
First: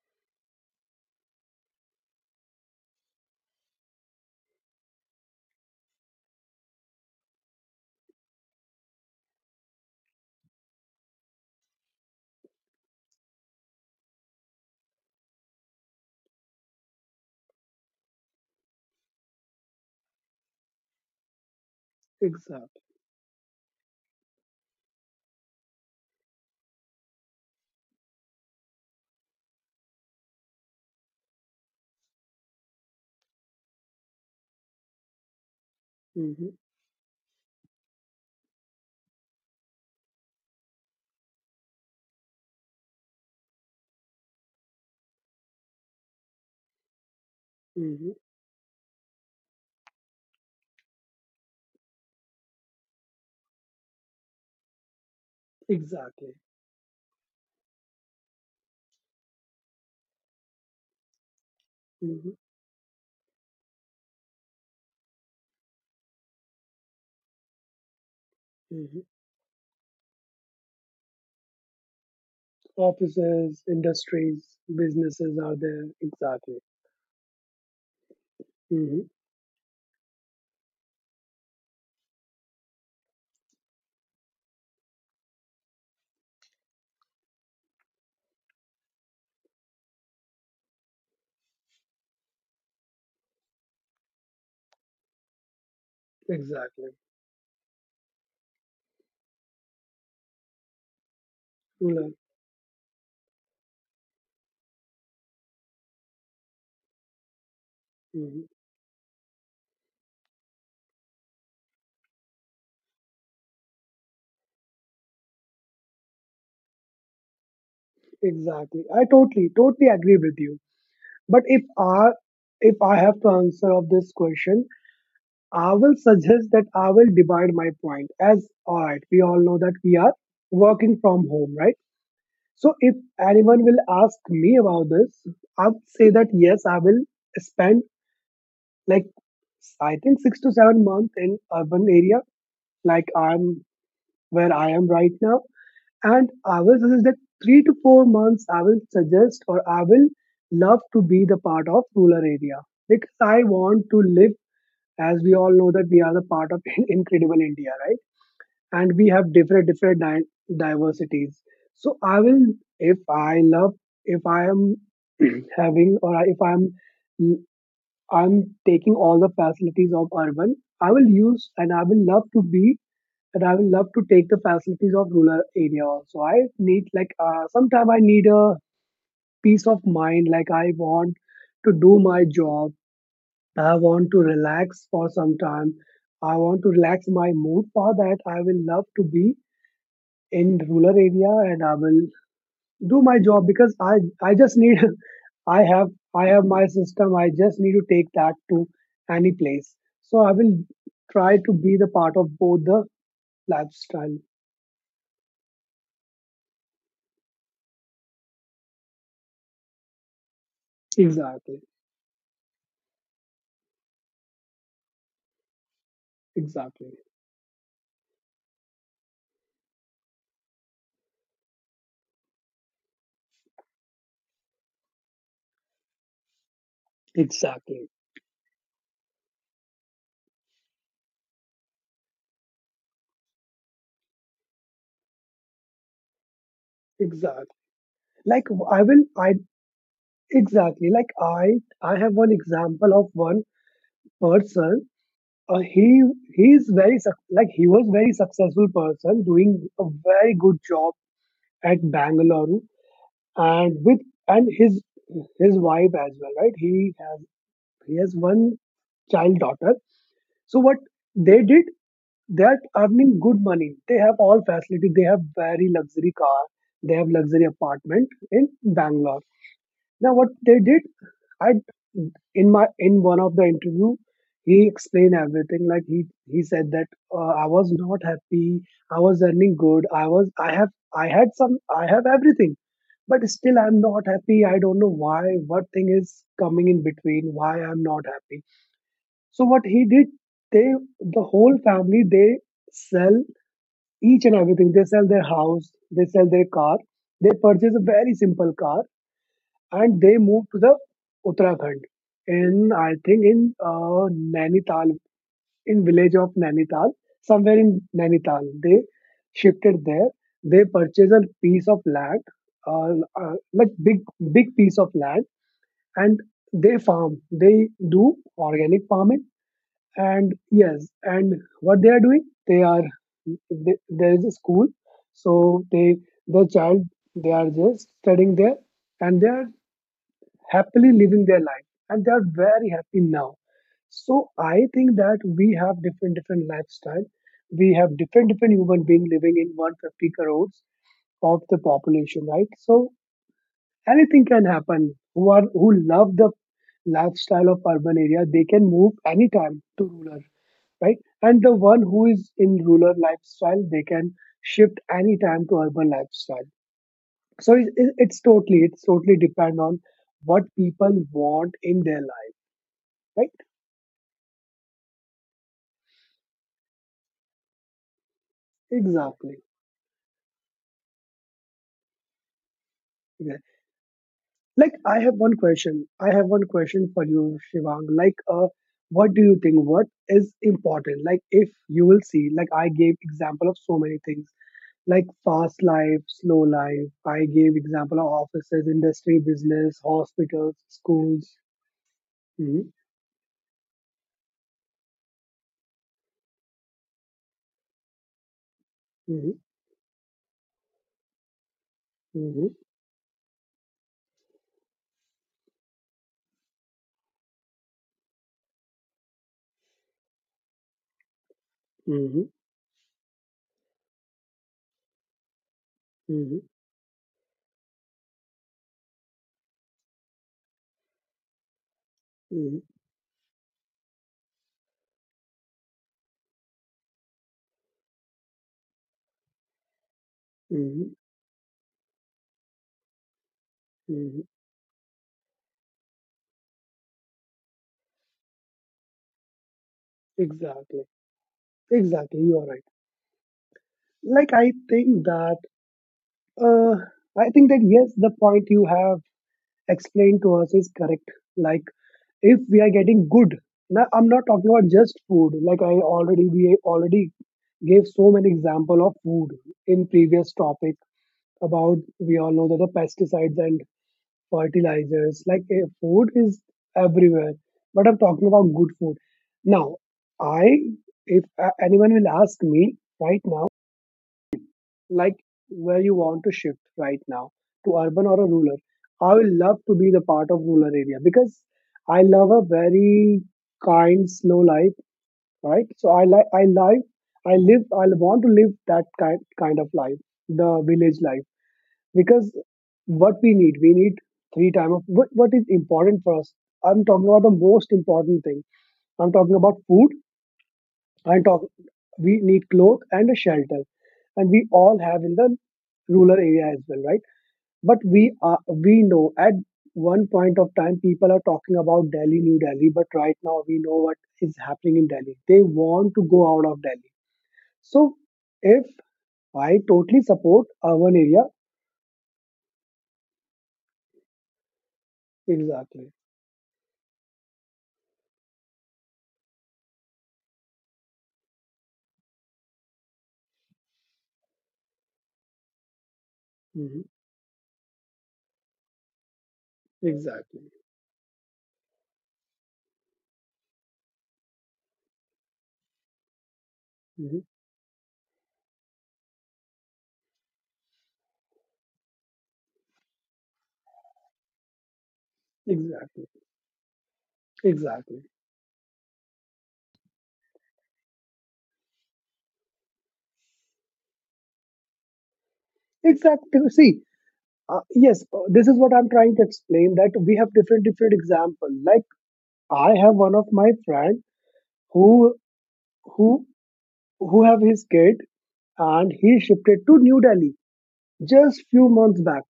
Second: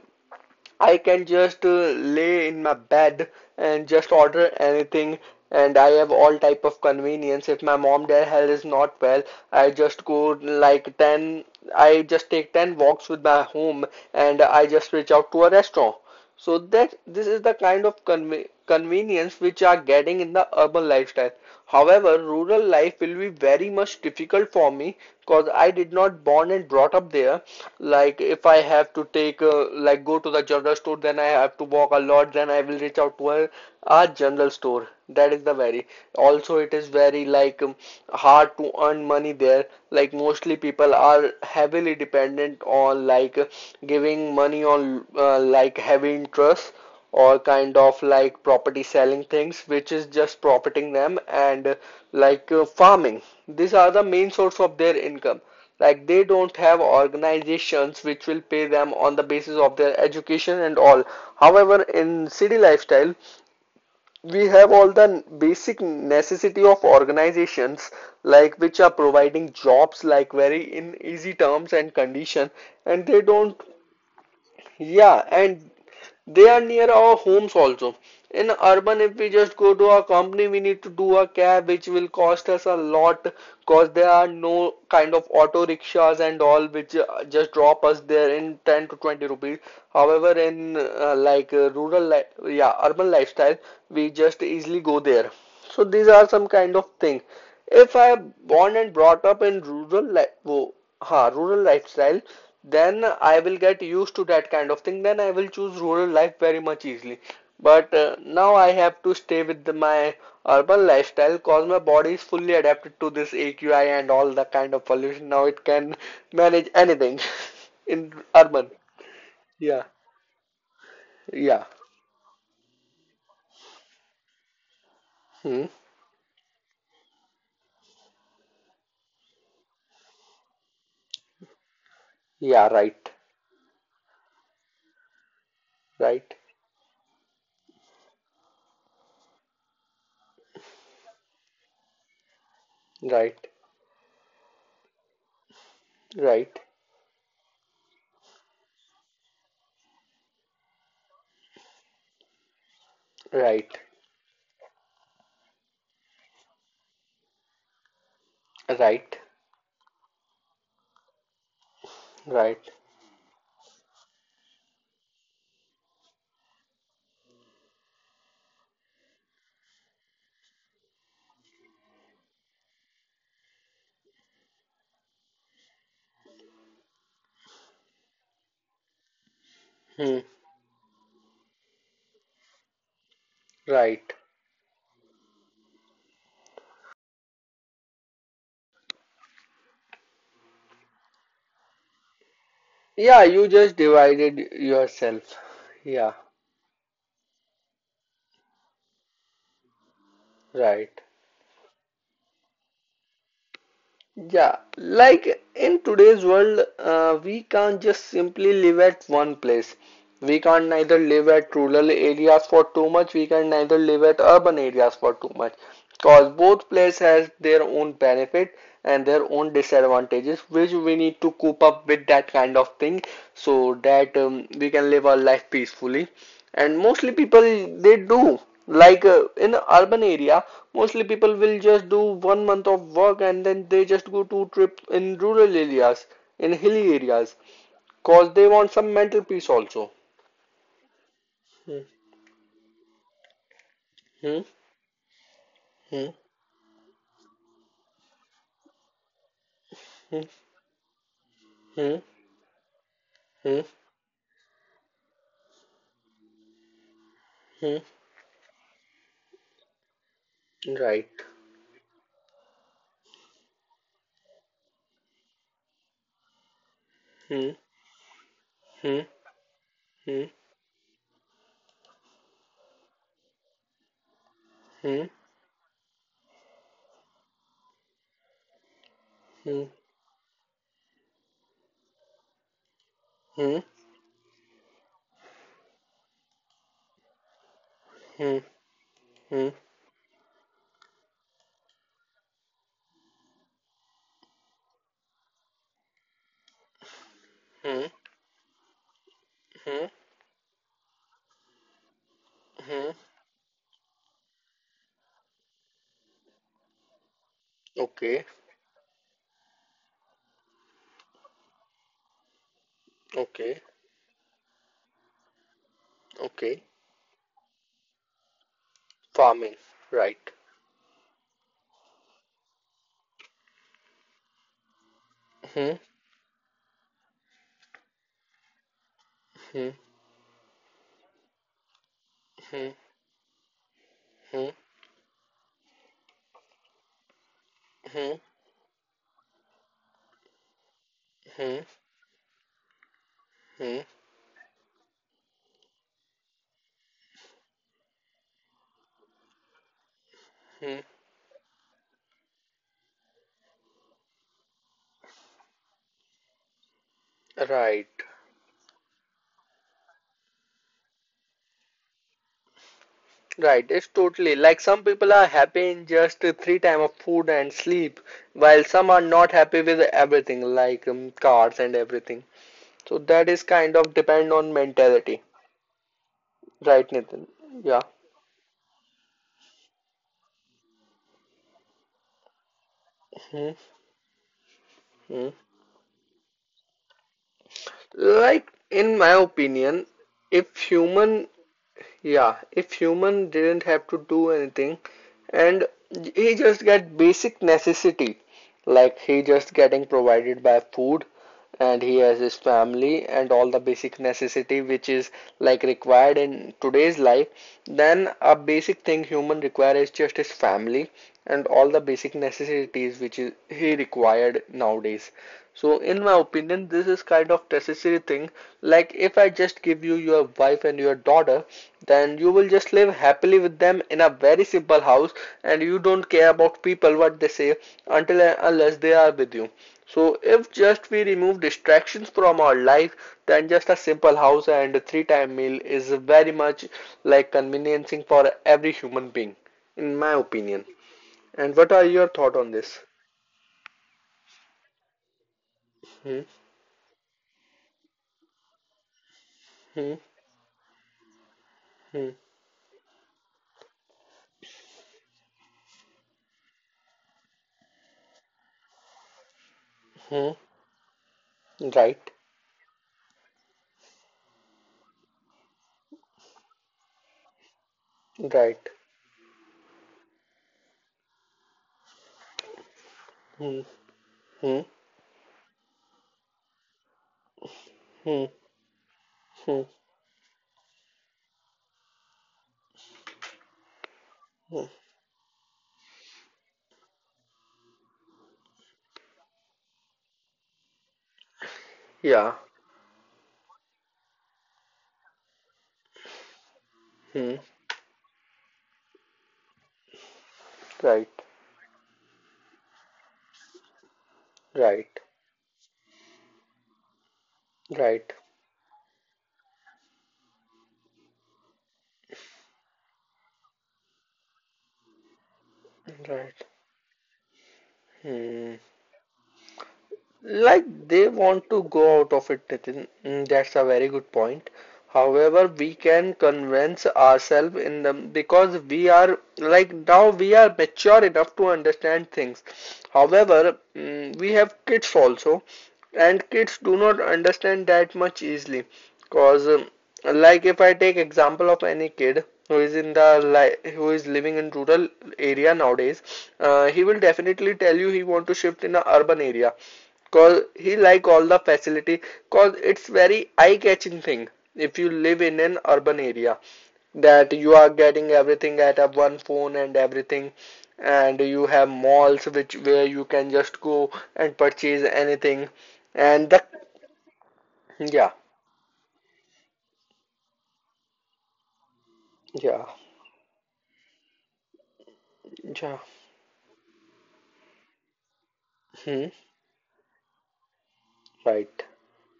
Speaker 1: I can just lay in my bed and just order anything and I have all type of convenience. If my mom their health is not well, I just go like 10, I just take 10 walks with my home and I just reach out to a restaurant. So that this is the kind of convenience which are getting in the urban lifestyle. However, rural
Speaker 2: Exactly.
Speaker 1: life will be very much difficult for me because I did not born and brought up there. Like if I have to take like go to the general store, then I have to walk a lot. Then I will reach out to a general store. That is the very.
Speaker 2: hmm
Speaker 1: Also, it is very like hard to earn money there, like mostly people are heavily dependent on like giving money on like heavy interest or kind of
Speaker 2: hmm
Speaker 1: like property selling things which is just profiting them and like farming. These are the main source of their income, like they
Speaker 2: Exactly.
Speaker 1: don't have organizations which will pay them on the basis of their education and all. However, in
Speaker 2: hmm
Speaker 1: city lifestyle we have all the basic necessity of organizations like which are
Speaker 2: hmm
Speaker 1: providing jobs like very in easy terms and condition, and they don't.
Speaker 2: Offices, industries,
Speaker 1: Yeah,
Speaker 2: businesses are
Speaker 1: and
Speaker 2: there.
Speaker 1: they
Speaker 2: Exactly.
Speaker 1: are near our homes also. In urban,
Speaker 2: hmm
Speaker 1: if we just go to our company, we need to do a cab, which will cost us a lot because there are no kind of auto rickshaws and all which just drop us there in 10 to 20 rupees. However, in like rural, li yeah, urban lifestyle, we just easily go there. So these are some kind of
Speaker 2: Exactly.
Speaker 1: thing. If I born and brought up in rural, like, ha rural
Speaker 2: Well,
Speaker 1: lifestyle, then I will get used to that kind of thing, then I will choose rural life very much easily. But
Speaker 2: mm-hmm.
Speaker 1: now I have to stay with the, my urban lifestyle cause my body is fully adapted to this aqi and all the kind of pollution. Now it can manage anything in urban.
Speaker 2: Exactly. I totally,
Speaker 1: Yeah.
Speaker 2: totally agree with you. But if
Speaker 1: Yeah.
Speaker 2: I, if I have to answer of this question,
Speaker 1: Hmm.
Speaker 2: I will suggest that I will divide my point as, all right, we all know that we are working from home, right?
Speaker 1: Yeah.
Speaker 2: So if
Speaker 1: Right.
Speaker 2: anyone will ask me about this, I would say that
Speaker 1: Right.
Speaker 2: yes, I will spend like I think 6 to 7 months in urban area, like
Speaker 1: Right.
Speaker 2: I'm where I am right now. And
Speaker 1: Right.
Speaker 2: I will suggest that 3 to 4 months, I will suggest or I will love to be the part of rural area because I
Speaker 1: Right.
Speaker 2: want to live as we all know that we are the part of incredible India, right? And we
Speaker 1: Right.
Speaker 2: have different diversities. So I will,
Speaker 1: Right.
Speaker 2: if I love, if I am having or if I'm, I'm taking all the facilities of urban, I will use and I will love to be and I will love to take the facilities of rural area also. I need sometime I need a peace of
Speaker 1: Hmm.
Speaker 2: mind. Like I want to do my job. I want
Speaker 1: Right.
Speaker 2: to relax for some time. I want to relax my mood. For that, I will love to be in rural area and I will do my
Speaker 1: Yeah,
Speaker 2: job
Speaker 1: you
Speaker 2: because
Speaker 1: just
Speaker 2: I
Speaker 1: divided
Speaker 2: just need.
Speaker 1: yourself.
Speaker 2: I have
Speaker 1: Yeah,
Speaker 2: I have my system. I just need to take that to any place. So I will
Speaker 1: right.
Speaker 2: try to be the part of both the lifestyle.
Speaker 1: Yeah, like in today's world, we can't just simply live at one place. We can't neither live
Speaker 2: Exactly.
Speaker 1: at rural areas for too much, we can neither live at urban areas for too much. Because both
Speaker 2: Exactly.
Speaker 1: places has their own benefit and their own disadvantages, which we need to cope up with that kind of thing so that we can live our life peacefully. And mostly people,
Speaker 2: Exactly.
Speaker 1: they do like in a urban area mostly people will just do 1 month of work and then they just go to trip in rural areas, in hilly areas,
Speaker 2: Exactly.
Speaker 1: cause
Speaker 2: Like
Speaker 1: they want
Speaker 2: I
Speaker 1: some
Speaker 2: will
Speaker 1: mental
Speaker 2: I
Speaker 1: peace also.
Speaker 2: exactly, like I
Speaker 1: Hmm.
Speaker 2: have one example of one
Speaker 1: Hmm.
Speaker 2: person. Uh, he
Speaker 1: Hmm.
Speaker 2: he is like he was very successful person doing a very good job at
Speaker 1: Hmm. Hmm.
Speaker 2: Bangalore
Speaker 1: Hmm.
Speaker 2: and with and his wife as well, right?
Speaker 1: Hmm.
Speaker 2: He has one child daughter. So what
Speaker 1: Right.
Speaker 2: they did, they are earning good money. They have all facility. They have very luxury car. They have luxury
Speaker 1: Hmm.
Speaker 2: apartment in Bangalore.
Speaker 1: Hmm.
Speaker 2: Now, what
Speaker 1: Hmm.
Speaker 2: they did, I in one of the interview, he
Speaker 1: Hmm.
Speaker 2: explained everything. Like he said that uh, I was not happy. I was earning
Speaker 1: Hmm.
Speaker 2: good. I had some I have everything, but still
Speaker 1: Hmm.
Speaker 2: I'm not happy. I don't know why. What thing is coming in between? Why I'm not happy?
Speaker 1: Hmm.
Speaker 2: So
Speaker 1: Hmm.
Speaker 2: what he did, they the whole family, they sell each and everything. They sell their house, they sell their car, they purchase a
Speaker 1: Hmm.
Speaker 2: very simple car,
Speaker 1: Hmm.
Speaker 2: and they move to the Uttarakhand. In I
Speaker 1: Hmm.
Speaker 2: think in Nainital, in village of Nainital, somewhere in
Speaker 1: Okay.
Speaker 2: Nainital, they shifted there. They purchased a piece of land, like
Speaker 1: Okay.
Speaker 2: big piece of land, and
Speaker 1: Okay.
Speaker 2: they farm. They do organic farming.
Speaker 1: Farming. Right.
Speaker 2: And yes, and what they are doing, they, there is a school, so
Speaker 1: Hmm.
Speaker 2: the child, they are just studying there, and they are
Speaker 1: Hmm.
Speaker 2: happily living their life, and they are very
Speaker 1: Hmm.
Speaker 2: happy now. So
Speaker 1: Hmm,
Speaker 2: I think that we have different different lifestyle, we have
Speaker 1: hmm,
Speaker 2: different different human being living in 150 crores of the
Speaker 1: hmm,
Speaker 2: population, right? So
Speaker 1: hmm,
Speaker 2: anything can happen. Who love the lifestyle of urban area, they can move anytime to rural,
Speaker 1: hmm.
Speaker 2: right? And the one who is in rural lifestyle, they can shift anytime to urban lifestyle. So
Speaker 1: Right,
Speaker 2: it's totally depend on what people want in their life, right?
Speaker 1: right. It's totally like some people are happy in just three time of food and sleep, while some are not
Speaker 2: Exactly.
Speaker 1: happy with everything like cars and everything. So
Speaker 2: Yeah.
Speaker 1: that is kind of depend on
Speaker 2: Like I have
Speaker 1: mentality,
Speaker 2: one question. I have one question
Speaker 1: right,
Speaker 2: for
Speaker 1: Nitin?
Speaker 2: you, Shivang.
Speaker 1: Yeah.
Speaker 2: Like, what do you think? What is important? Like, if you will see, like I gave example of
Speaker 1: Hmm,
Speaker 2: so many things, like
Speaker 1: hmm.
Speaker 2: fast life, slow life. I gave example of
Speaker 1: Like
Speaker 2: offices,
Speaker 1: in
Speaker 2: industry,
Speaker 1: my
Speaker 2: business,
Speaker 1: opinion,
Speaker 2: hospitals,
Speaker 1: if human
Speaker 2: schools.
Speaker 1: Yeah,
Speaker 2: Hmm.
Speaker 1: if human didn't have to do anything and he just get basic necessity, like he
Speaker 2: Mhm,
Speaker 1: just getting provided by food and he has his
Speaker 2: mhm,
Speaker 1: family and all the basic necessity which is like required in today's life, then a basic thing human require is just his family and all the basic
Speaker 2: mhm,
Speaker 1: necessities which is he required nowadays. So in my
Speaker 2: mhm,
Speaker 1: opinion, this is kind of necessary thing. Like if I just give you your wife and your daughter, then you will
Speaker 2: mhm,
Speaker 1: just live happily with them in a very simple house, and you don't care about people what they say until and unless they are with you. So if
Speaker 2: mhm.
Speaker 1: just we remove distractions from our life, then just a
Speaker 2: Mhm.
Speaker 1: simple house and a three time meal is very much like conveniencing for every human being, in my opinion.
Speaker 2: Exactly.
Speaker 1: And what are your
Speaker 2: Exactly. You
Speaker 1: thought
Speaker 2: are
Speaker 1: on
Speaker 2: right.
Speaker 1: this?
Speaker 2: Like
Speaker 1: Hmm,
Speaker 2: uh I think that yes, the point you have
Speaker 1: hmm,
Speaker 2: explained to us is correct. Like
Speaker 1: hmm,
Speaker 2: if we are getting good, now I'm not talking about just food. Like I already we already gave so many example of food in previous
Speaker 1: hmm.
Speaker 2: topic about we
Speaker 1: Right.
Speaker 2: all know that the pesticides and fertilizers. Like food is everywhere, but I'm talking about good
Speaker 1: Right.
Speaker 2: food. Now, I if anyone will ask me right now,
Speaker 1: Hmm. Hmm.
Speaker 2: like where you want to shift right now to urban or a
Speaker 1: Hmm.
Speaker 2: rural, I will love
Speaker 1: Hmm.
Speaker 2: to be the part of rural area because I love a very kind, slow life.
Speaker 1: Hmm.
Speaker 2: Right, so I live I want to live that kind of life, the village life, because
Speaker 1: Yeah.
Speaker 2: what we need, we need three time of what is important for us. I'm talking about the
Speaker 1: Hmm.
Speaker 2: most important thing. I'm talking about food.
Speaker 1: Right.
Speaker 2: I'm talk We need clothes and a shelter, and we all have
Speaker 1: Right.
Speaker 2: in the rural area as well, right? But
Speaker 1: Right.
Speaker 2: we know at one point of time people are talking about Delhi, New Delhi, but right now we know what is happening in Delhi. They want to go out
Speaker 1: Right.
Speaker 2: of Delhi. So
Speaker 1: Hmm.
Speaker 2: if I totally support
Speaker 1: Like
Speaker 2: urban
Speaker 1: they
Speaker 2: area,
Speaker 1: want to go out of it, Nitin. Mm, that's a very good point. However, we
Speaker 2: exactly.
Speaker 1: can convince ourselves in the because we are like now we are mature enough to understand things. However, mm, we have kids also, and kids
Speaker 2: Mhm.
Speaker 1: do not understand that much easily. Cause
Speaker 2: Exactly.
Speaker 1: like if I take example of any kid who is in the li who is living in rural area nowadays, he will
Speaker 2: Mhm.
Speaker 1: definitely tell you he want to shift in a urban area. Cause he like all the facility. Cause it's very eye-catching thing. If you live in an urban
Speaker 2: Exactly.
Speaker 1: area, that you are
Speaker 2: Exactly.
Speaker 1: getting everything at a one phone and everything, and you have malls which where you can just go and purchase anything, and
Speaker 2: Exactly.
Speaker 1: the
Speaker 2: See, yes,
Speaker 1: yeah.
Speaker 2: this is what I'm trying to explain, that we have different different examples. Like
Speaker 1: Yeah.
Speaker 2: I have one of my friend who
Speaker 1: Yeah.
Speaker 2: who who have his kid and he
Speaker 1: Hmm.
Speaker 2: shifted to New Delhi just few
Speaker 1: Right.
Speaker 2: months back.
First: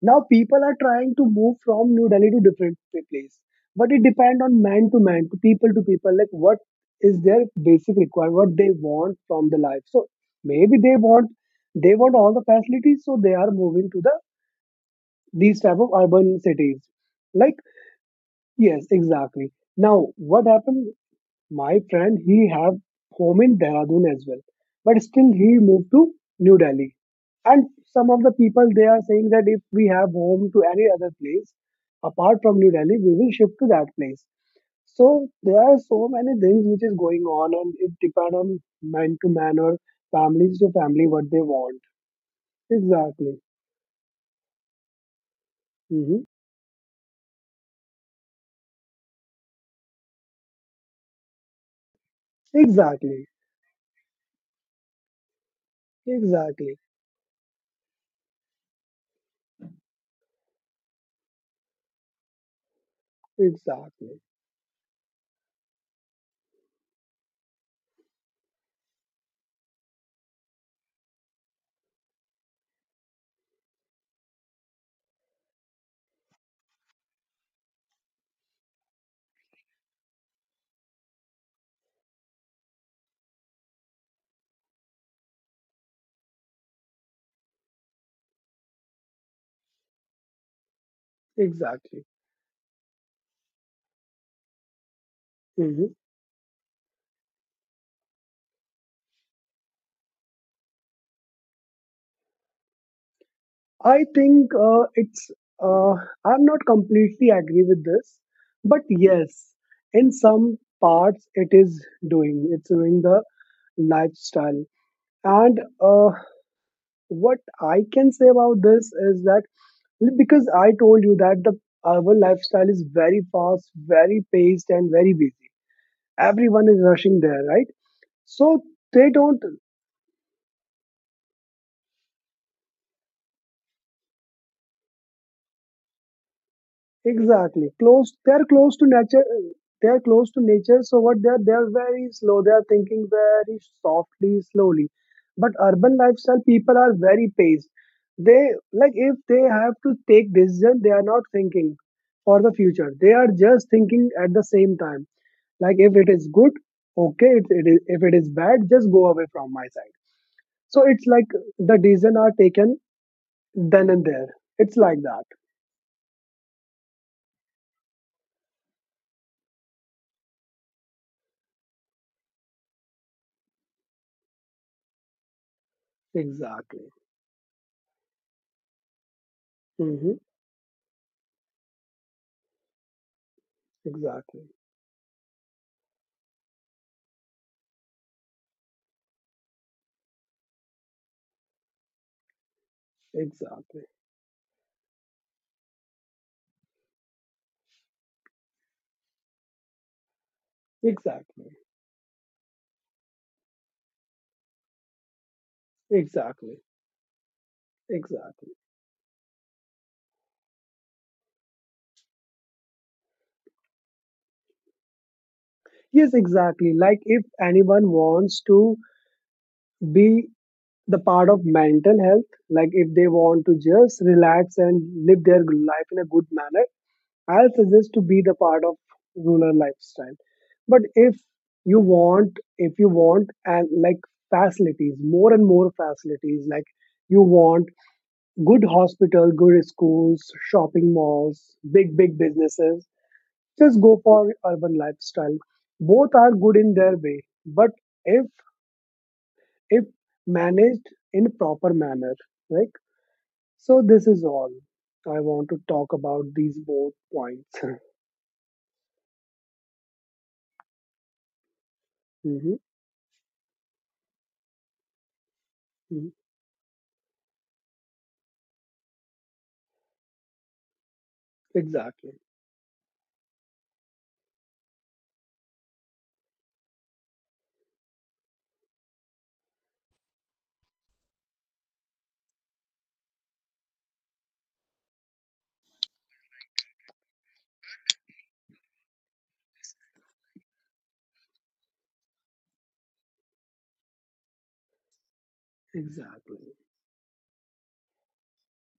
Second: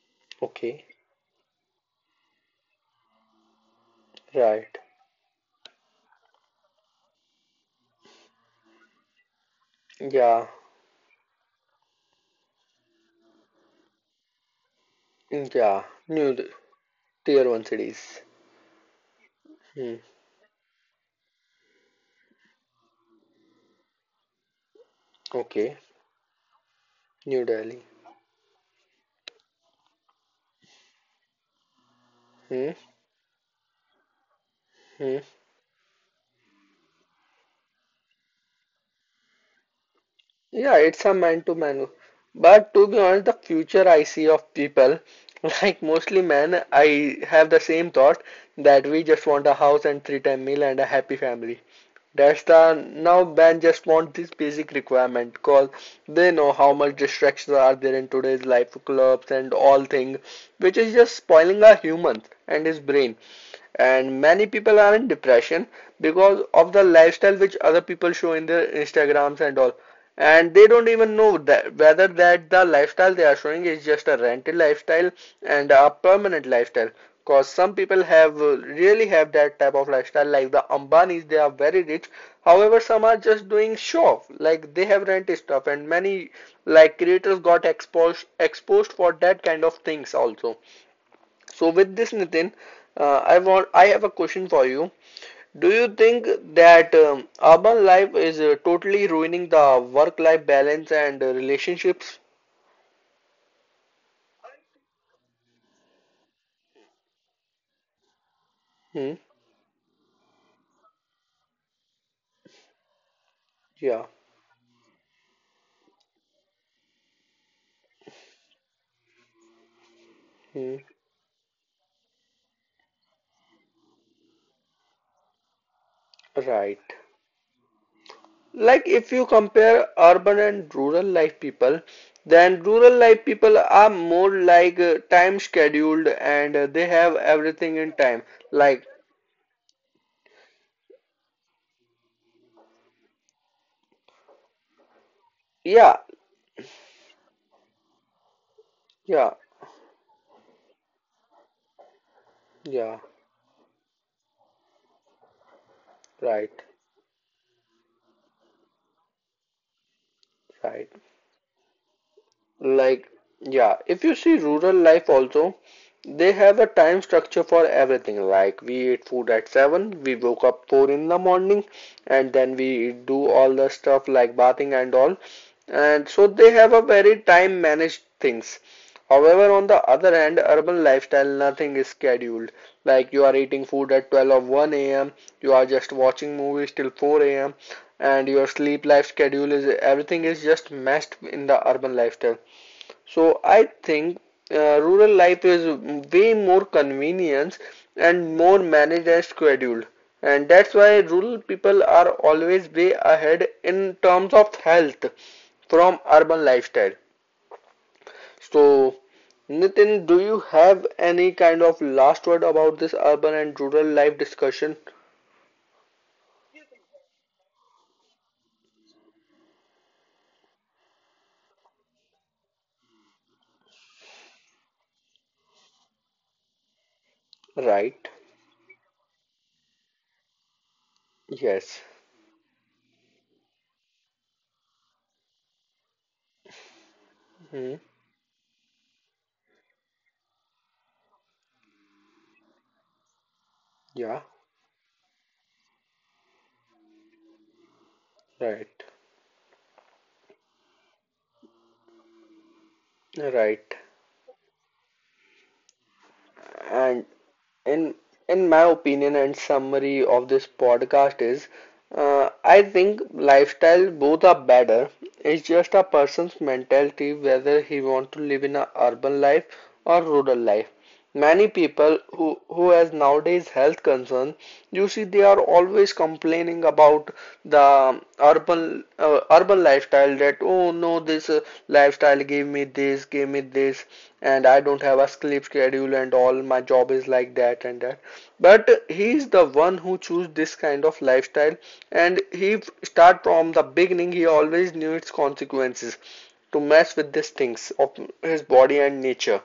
Speaker 2: Now people are
Speaker 1: Okay.
Speaker 2: trying to move from New Delhi to different place, but it depends on
Speaker 1: Right.
Speaker 2: man to man, to people, like what is their basic requirement, what they want from the life. So
Speaker 1: Yeah.
Speaker 2: maybe they want all the facilities, so they are moving to the these type
Speaker 1: Yeah.
Speaker 2: of
Speaker 1: New
Speaker 2: urban cities.
Speaker 1: tier
Speaker 2: Like
Speaker 1: one cities.
Speaker 2: yes, exactly.
Speaker 1: Hmm.
Speaker 2: Now what happened? My friend, he have home in Dehradun as well, but still he
Speaker 1: Okay.
Speaker 2: moved to New Delhi.
Speaker 1: New
Speaker 2: And
Speaker 1: Delhi.
Speaker 2: some of the people they are saying that if we have home to any other place apart from New
Speaker 1: Hmm.
Speaker 2: Delhi, we will shift to that place. So
Speaker 1: Hmm.
Speaker 2: there are so many things which is going on, and it depends on man to man or families to
Speaker 1: Yeah, it's
Speaker 2: family
Speaker 1: a
Speaker 2: what
Speaker 1: man
Speaker 2: they
Speaker 1: to
Speaker 2: want.
Speaker 1: man. But to be honest, the
Speaker 2: Exactly.
Speaker 1: future I see of people, like mostly
Speaker 2: Hmm.
Speaker 1: men, I have the same thought that we just want a house and three time meal and a happy family. That's the now
Speaker 2: Exactly.
Speaker 1: men just want this basic requirement because they know how
Speaker 2: Exactly.
Speaker 1: much distractions are there in today's life, clubs and all thing, which is just spoiling our humans and his brain, and
Speaker 2: Exactly.
Speaker 1: many people are in depression because of the lifestyle which other people show in their instagrams and all, and they don't even know that whether that the lifestyle they are showing is just a rented lifestyle and a permanent lifestyle, because some people have really have that type of lifestyle like the Ambanis, they are very rich. However, some are just doing show off like they have rented stuff and many like creators got exposed for that kind of things also. So with
Speaker 2: Exactly.
Speaker 1: this, Nitin, I have a question for you. Do
Speaker 2: Hmm.
Speaker 1: you think that urban life is totally ruining the work-life balance and relationships?
Speaker 2: I think it's. Uh, I'm not completely agree with this, but
Speaker 1: Hmm.
Speaker 2: yes, in some parts it is doing. It's doing the
Speaker 1: Yeah.
Speaker 2: lifestyle, and what I can say about this is that because I
Speaker 1: Hmm.
Speaker 2: told you that the urban lifestyle is very fast, very paced, and very busy. Everyone is
Speaker 1: Right.
Speaker 2: rushing there, right? So
Speaker 1: Like
Speaker 2: they
Speaker 1: if you
Speaker 2: don't.
Speaker 1: compare urban and rural life people, then rural life people are more like time scheduled and they have
Speaker 2: Exactly.
Speaker 1: everything in
Speaker 2: Close.
Speaker 1: time.
Speaker 2: They're close to
Speaker 1: Like
Speaker 2: nature. They're close to nature. So what they're very slow. They're thinking very softly, slowly. But urban
Speaker 1: yeah,
Speaker 2: lifestyle people are very paced. They, like if
Speaker 1: yeah,
Speaker 2: they have to take decision, they are not thinking for the future.
Speaker 1: yeah.
Speaker 2: They are just thinking at the same time. Like if it is
Speaker 1: Right.
Speaker 2: good, okay. If it is bad, just go away from my side. So
Speaker 1: Right.
Speaker 2: it's like the decision are taken
Speaker 1: Like, yeah,
Speaker 2: then and
Speaker 1: if you
Speaker 2: there.
Speaker 1: see rural
Speaker 2: It's like
Speaker 1: life
Speaker 2: that.
Speaker 1: also, they have a time structure for everything. Like, we eat food at 7, we woke up 4 in the morning, and then we do all the stuff like bathing and all. And so they have a
Speaker 2: Exactly.
Speaker 1: very time managed things. However, on the
Speaker 2: Hmm.
Speaker 1: other hand, urban lifestyle, nothing is scheduled. Like you are eating food at 12 or
Speaker 2: Exactly.
Speaker 1: 1 a.m., you are just watching movies till 4 a.m., and your sleep life schedule is everything is just meshed in the urban lifestyle. So I
Speaker 2: Exactly.
Speaker 1: think rural life is way more convenient and more managed and scheduled. And that's why rural
Speaker 2: Exactly.
Speaker 1: people are always way ahead in terms of health from urban
Speaker 2: Exactly.
Speaker 1: lifestyle.
Speaker 2: Exactly.
Speaker 1: So, Nitin, do you have any kind of last word about this urban and rural life discussion?
Speaker 2: Yes, exactly. Like if anyone wants to be the part of mental health, like if they want to just relax and live their life in a good manner, I'll suggest to
Speaker 1: Right.
Speaker 2: be the part of rural lifestyle. But
Speaker 1: Yes.
Speaker 2: if you want and like facilities, more and more facilities, like you want
Speaker 1: Hmm.
Speaker 2: good hospital, good schools, shopping malls, big, big businesses, just go for
Speaker 1: Yeah.
Speaker 2: urban lifestyle. Both are good in their way, but if
Speaker 1: Right.
Speaker 2: if managed in proper manner, like
Speaker 1: Right.
Speaker 2: so, this is all I want to talk about these both
Speaker 1: And
Speaker 2: points.
Speaker 1: in in my opinion and summary of this podcast is uh, I
Speaker 2: Mhm,
Speaker 1: think lifestyle both are better, it's just a
Speaker 2: mhm.
Speaker 1: person's mentality whether he want to live in a urban life or rural life. Many people who
Speaker 2: Exactly,
Speaker 1: who has nowadays health concern, you see they are always complaining about the urban urban lifestyle that oh no this lifestyle gave me this, gave me this, and I don't have a sleep schedule and all my job is like that and that, but he is the one who chose this kind of lifestyle, and he, start from the beginning he always knew its consequences to mess with
Speaker 2: exactly,
Speaker 1: these things of his body and nature.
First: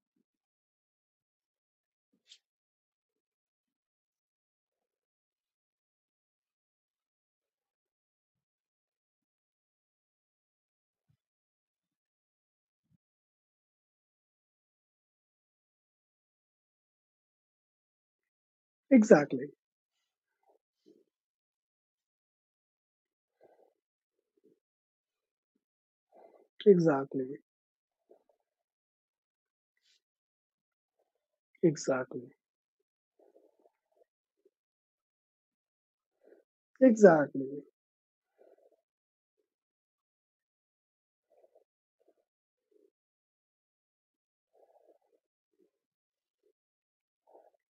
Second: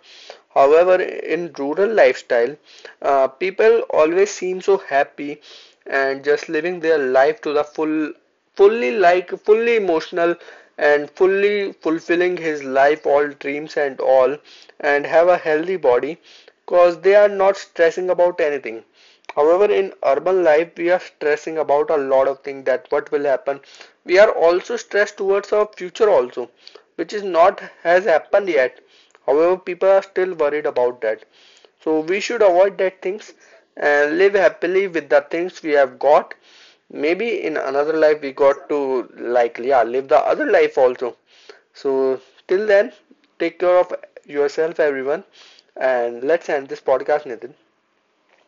Speaker 1: However, in rural lifestyle, people always seem so happy and just living their life to the full, fully like fully emotional and fully fulfilling his life, all dreams and all, and have a healthy body because they are not stressing about anything. However,
Speaker 2: exactly,
Speaker 1: in urban life, we are stressing about a lot of things that what will happen. We are also stressed towards our future also which is not
Speaker 2: exactly,
Speaker 1: has happened yet. However, people are still worried about that. So we should avoid
Speaker 2: exactly,
Speaker 1: that things and live happily with the things we have got. Maybe in another life
Speaker 2: exactly.
Speaker 1: we got to like yeah live the other life also. So till then, take care of yourself, everyone, and let's end this podcast, Nathan.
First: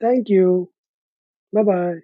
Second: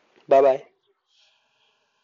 Speaker 2: Thank
Speaker 1: Bye bye.
Speaker 2: you. Bye bye.